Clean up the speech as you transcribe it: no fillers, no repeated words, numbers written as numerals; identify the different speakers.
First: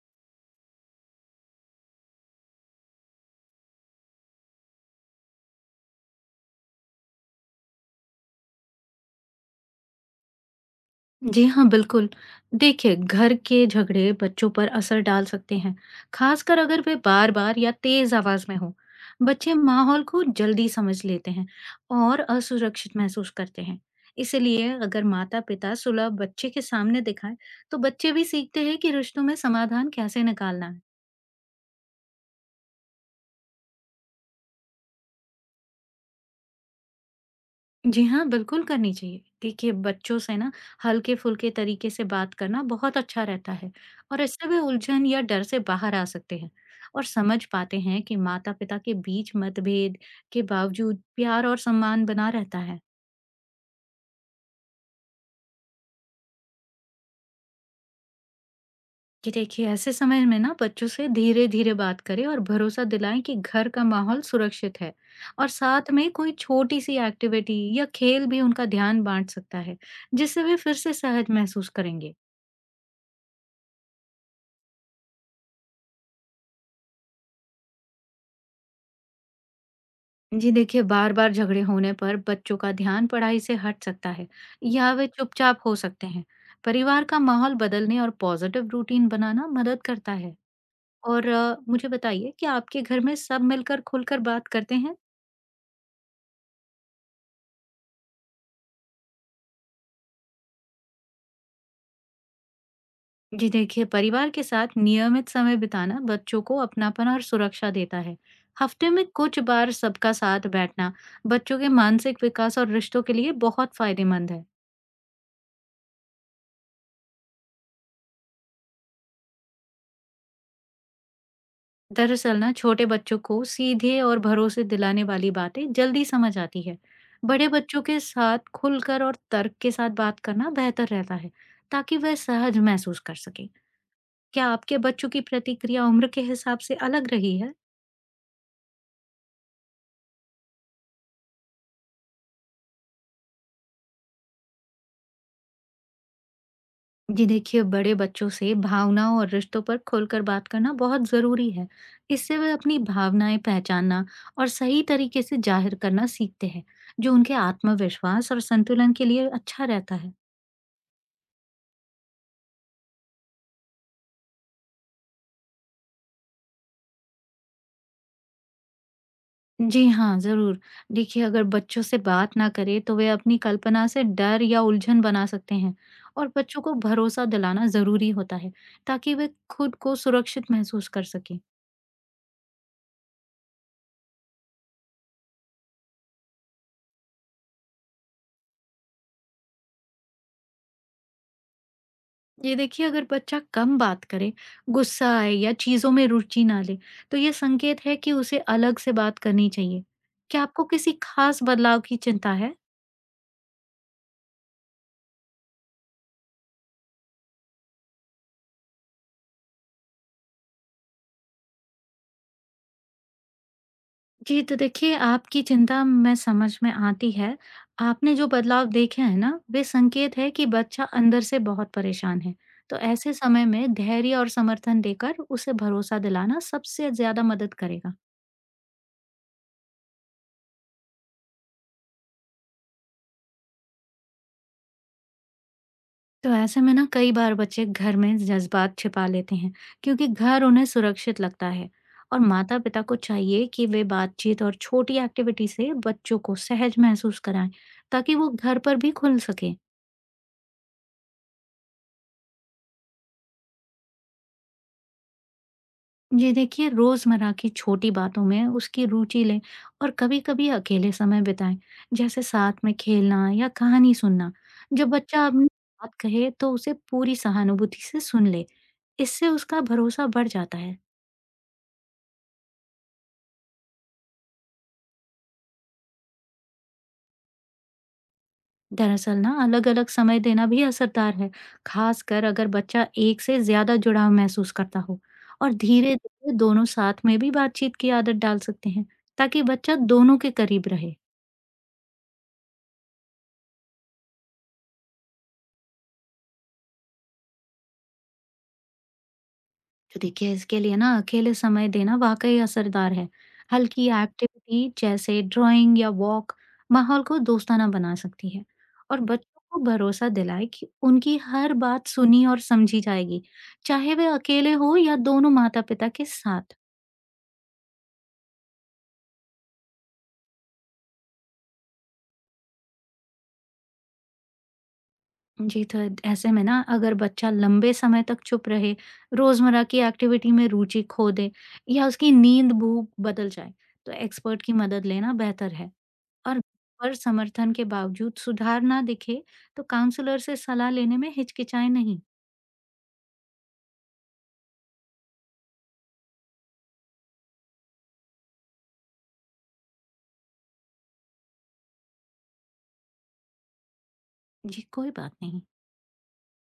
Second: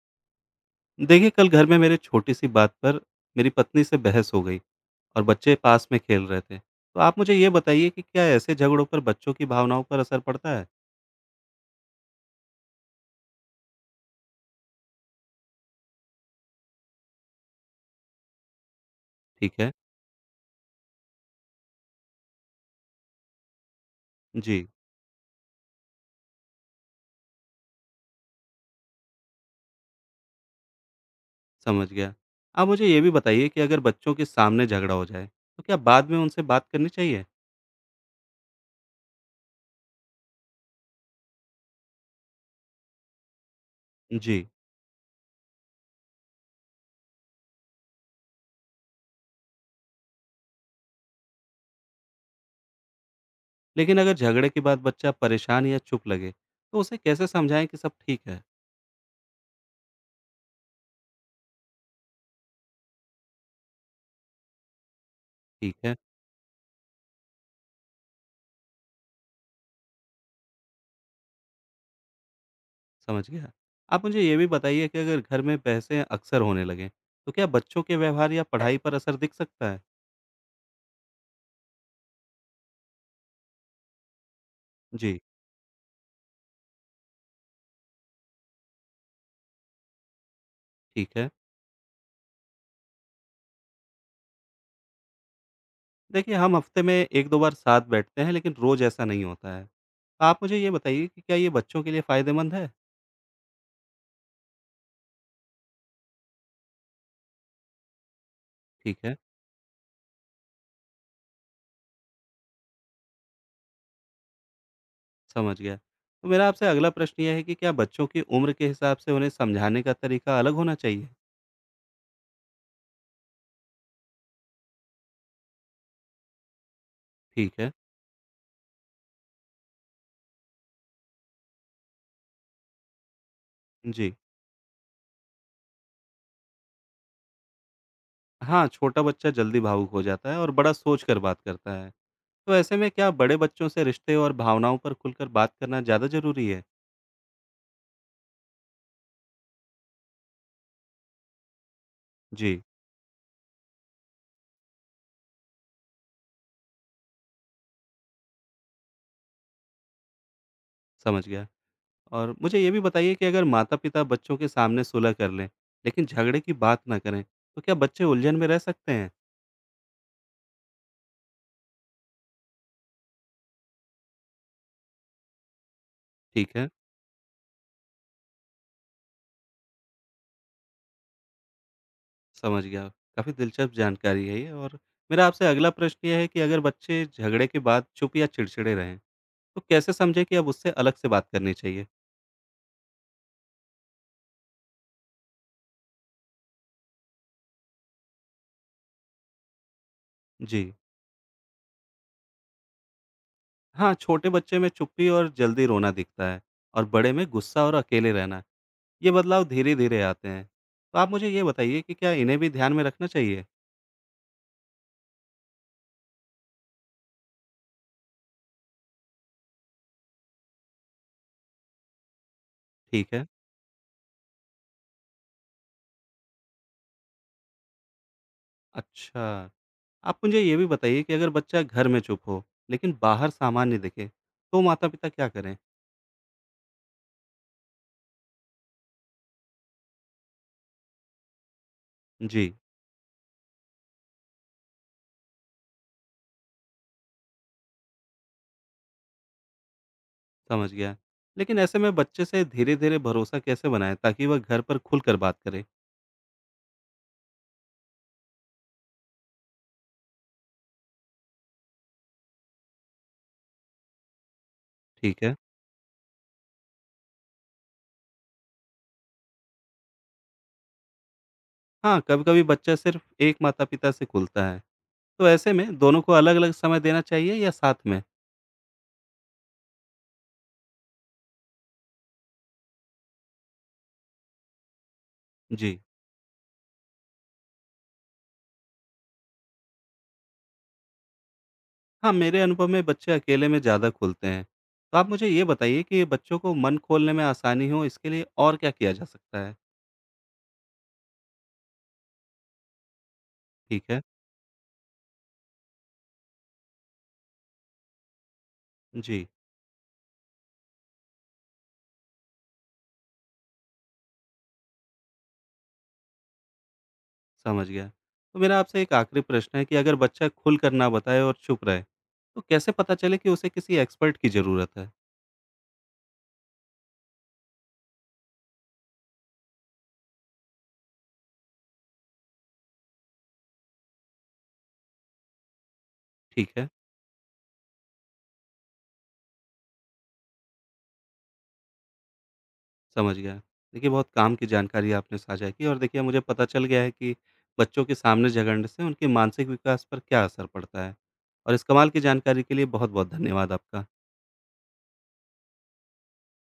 Speaker 1: देखिए, कल घर में मेरे छोटी-सी बात पर मेरी पत्नी से बहस हो गई और बच्चे पास में खेल रहे थे। तो आप मुझे ये बताइए कि क्या ऐसे झगड़ों पर बच्चों की भावनाओं पर असर पड़ता है?
Speaker 2: जी हाँ, बिल्कुल। देखिए, घर के झगड़े बच्चों पर असर डाल सकते हैं, खासकर अगर वे बार-बार या तेज़ आवाज़ में हों। बच्चे
Speaker 1: ठीक है।
Speaker 2: माहौल को जल्दी समझ लेते हैं और असुरक्षित महसूस करते हैं।
Speaker 1: जी,
Speaker 2: इसीलिए अगर माता-पिता सुलह बच्चे के सामने दिखाएं, तो बच्चे भी सीखते हैं कि रिश्तों में समाधान कैसे निकालना है।
Speaker 1: समझ गया। आप मुझे ये भी बताइए कि अगर बच्चों के सामने झगड़ा हो जाए, तो क्या बाद में उनसे बात करनी चाहिए?
Speaker 2: जी हाँ, बिल्कुल करनी चाहिए। देखिए, बच्चों से ना हल्के-फुल्के तरीके से बात करना बहुत अच्छा रहता है और
Speaker 1: जी,
Speaker 2: इससे वे उलझन या डर से बाहर आ सकते हैं और समझ पाते हैं कि माता-पिता के बीच मतभेद के बावजूद प्यार और सम्मान बना रहता है।
Speaker 1: लेकिन अगर झगड़े के बाद बच्चा परेशान या चुप लगे, तो उसे कैसे समझाएं कि सब ठीक है?
Speaker 2: कि देखिए, ऐसे समय में ना बच्चों से धीरे-धीरे बात करें और भरोसा दिलाएं कि घर का माहौल सुरक्षित है और
Speaker 1: ठीक
Speaker 2: साथ
Speaker 1: है,
Speaker 2: में कोई छोटी-सी एक्टिविटी या खेल भी उनका ध्यान बाँट सकता है, जिससे वे फिर से सहज महसूस करेंगे।
Speaker 1: समझ गया। आप मुझे ये भी बताइए कि अगर घर में बहसें अक्सर होने लगें, तो क्या बच्चों के व्यवहार या पढ़ाई पर असर दिख सकता है?
Speaker 2: जी देखिए, बार-बार झगड़े होने पर बच्चों का ध्यान पढ़ाई से हट सकता है या वे
Speaker 1: जी,
Speaker 2: चुपचाप हो सकते हैं। परिवार का माहौल बदलने और पॉजिटिव रूटीन बनाना मदद करता है।
Speaker 1: ठीक
Speaker 2: और
Speaker 1: है।
Speaker 2: मुझे बताइए कि आपके घर में सब मिलकर खुलकर बात करते हैं?
Speaker 1: देखिए, हम हफ़्ते में 1-2 बार साथ बैठते हैं, लेकिन रोज़ ऐसा नहीं होता है। आप मुझे ये बताइए कि क्या ये बच्चों के लिए फ़ायदेमंद है?
Speaker 2: जी देखिए, परिवार के साथ नियमित समय बिताना बच्चों को अपनापन और सुरक्षा देता है। हफ्ते
Speaker 1: ठीक
Speaker 2: में
Speaker 1: है,
Speaker 2: कुछ बार सबका साथ बैठना बच्चों के मानसिक विकास और रिश्तों के लिए बहुत फायदेमंद है।
Speaker 1: समझ गया। तो मेरा आपसे अगला प्रश्न ये है कि क्या बच्चों की उम्र के हिसाब से उन्हें समझाने का तरीका अलग होना चाहिए?
Speaker 2: दरअसल ना छोटे बच्चों को सीधे और भरोसे दिलाने वाली बातें जल्दी समझ आती है। बड़े
Speaker 1: ठीक है,
Speaker 2: बच्चों के साथ खुलकर और तर्क के साथ बात करना बेहतर रहता है, ताकि वह सहज महसूस कर सके।
Speaker 1: जी।
Speaker 2: क्या आपके बच्चों की प्रतिक्रिया उम्र के हिसाब से अलग रही है?
Speaker 1: हाँ, छोटा बच्चा जल्दी भावुक हो जाता है और बड़ा सोच कर बात करता है। तो ऐसे में क्या बड़े बच्चों से रिश्ते और भावनाओं पर खुलकर बात करना ज़्यादा ज़रूरी है?
Speaker 2: जी देखिए, बड़े बच्चों से भावनाओं और रिश्तों पर खुलकर बात करना बहुत जरूरी है। इससे वे
Speaker 1: जी,
Speaker 2: अपनी भावनाएं पहचानना और सही तरीके से जाहिर करना सीखते हैं, जो उनके आत्मविश्वास और संतुलन के लिए अच्छा रहता है।
Speaker 1: समझ गया। और मुझे ये भी बताइए कि अगर माता-पिता बच्चों के सामने सुलह कर लें, लेकिन झगड़े की बात ना करें, तो क्या बच्चे उलझन में रह सकते हैं?
Speaker 2: जी हाँ, ज़रूर। देखिए, अगर बच्चों से बात ना करें तो वे अपनी कल्पना से डर या उलझन बना सकते हैं और
Speaker 1: ठीक
Speaker 2: बच्चों
Speaker 1: है,
Speaker 2: को भरोसा दिलाना ज़रूरी होता है, ताकि वे खुद को सुरक्षित महसूस कर सकें।
Speaker 1: समझ गया। काफ़ी दिलचस्प जानकारी है ये और मेरा आपसे अगला प्रश्न ये है कि अगर बच्चे झगड़े के बाद चुप या चिड़चिड़े रहें, तो कैसे समझें कि अब उससे अलग से बात करनी चाहिए?
Speaker 2: ये देखिए, अगर बच्चा कम बात करे, गुस्सा आए या चीज़ों में रुचि ना ले, तो ये संकेत है कि उसे अलग से बात करनी चाहिए। क्या आपको
Speaker 1: जी।
Speaker 2: किसी खास बदलाव की चिंता है?
Speaker 1: हाँ, छोटे बच्चे में चुप्पी और जल्दी रोना दिखता है और बड़े में गुस्सा और अकेले रहना, ये बदलाव धीरे-धीरे आते हैं। तो आप मुझे ये बताइए कि क्या इन्हें भी ध्यान में रखना चाहिए?
Speaker 2: जी, तो देखिए, आपकी चिंता मैं समझ में आती है। आपने जो बदलाव देखे हैं ना, वे संकेत है कि बच्चा अंदर से बहुत परेशान है। तो
Speaker 1: ठीक
Speaker 2: ऐसे
Speaker 1: है।
Speaker 2: समय में धैर्य और समर्थन देकर उसे भरोसा दिलाना सबसे ज़्यादा मदद करेगा।
Speaker 1: अच्छा। आप मुझे ये भी बताइए कि अगर बच्चा घर में चुप हो लेकिन बाहर सामान्य दिखे, तो माता पिता क्या करें?
Speaker 2: तो ऐसे में ना कई बार बच्चे घर में जज़्बात छिपा लेते हैं, क्योंकि घर उन्हें सुरक्षित लगता है। और
Speaker 1: जी,
Speaker 2: माता-पिता को चाहिए कि वे बातचीत और छोटी एक्टिविटी से बच्चों को सहज महसूस कराएँ, ताकि वो घर पर भी खुल सकें।
Speaker 1: समझ गया। लेकिन ऐसे में बच्चे से धीरे धीरे भरोसा कैसे बनाएं ताकि वह घर पर खुलकर बात करे?
Speaker 2: जी देखिए, रोज़मर्रा की छोटी बातों में उसकी रुचि लें और कभी-कभी अकेले समय बिताएं, जैसे साथ में खेलना या कहानी सुनना। जब
Speaker 1: ठीक
Speaker 2: बच्चा
Speaker 1: है।
Speaker 2: अपनी बात कहे, तो उसे पूरी सहानुभूति से सुन ले। इससे उसका भरोसा बढ़ जाता है।
Speaker 1: हाँ, कभी कभी बच्चा सिर्फ एक माता पिता से खुलता है, तो ऐसे में दोनों को अलग अलग समय देना चाहिए या साथ में?
Speaker 2: दरअसल ना, अलग-अलग समय देना भी असरदार है, खासकर अगर बच्चा एक से ज़्यादा जुड़ाव महसूस करता हो। और
Speaker 1: जी।
Speaker 2: धीरे-धीरे दोनों साथ में भी बातचीत की आदत डाल सकते हैं, ताकि बच्चा दोनों के करीब रहे।
Speaker 1: हाँ, मेरे अनुभव में बच्चे अकेले में ज़्यादा खुलते हैं, तो आप मुझे ये बताइए कि बच्चों को मन खोलने में आसानी हो, इसके लिए और क्या किया जा सकता है?
Speaker 2: तो देखिए, इसके लिए ना अकेले समय देना वाकई असरदार है। हल्की
Speaker 1: ठीक है।
Speaker 2: एक्टिविटी जैसे ड्राइंग या वॉक माहौल को दोस्ताना बना सकती है और
Speaker 1: जी,
Speaker 2: बच्चों को भरोसा दिलाए कि उनकी हर बात सुनी और समझी जाएगी, चाहे वे अकेले हो या दोनों माता-पिता के साथ।
Speaker 1: समझ गया। तो मेरा आपसे एक आखिरी प्रश्न है कि अगर बच्चा खुलकर ना बताए और चुप रहे, तो कैसे पता चले कि उसे किसी एक्सपर्ट की ज़रूरत है?
Speaker 2: जी, तो ऐसे में ना अगर बच्चा लंबे समय तक चुप रहे, रोजमर्रा की एक्टिविटी में रुचि खो दे या उसकी नींद भूख बदल जाए, तो एक्सपर्ट की मदद लेना बेहतर है। और
Speaker 1: ठीक है,
Speaker 2: पर समर्थन के बावजूद सुधार ना दिखे, तो काउंसलर से सलाह लेने में हिचकिचाए नहीं।
Speaker 1: समझ गया। देखिए, बहुत काम की जानकारी आपने साझा की और देखिए, मुझे पता चल गया है कि बच्चों के सामने झगड़ने से उनके मानसिक विकास पर क्या असर पड़ता है और इस कमाल की जानकारी के लिए बहुत-बहुत धन्यवाद आपका।
Speaker 2: जी कोई बात नहीं।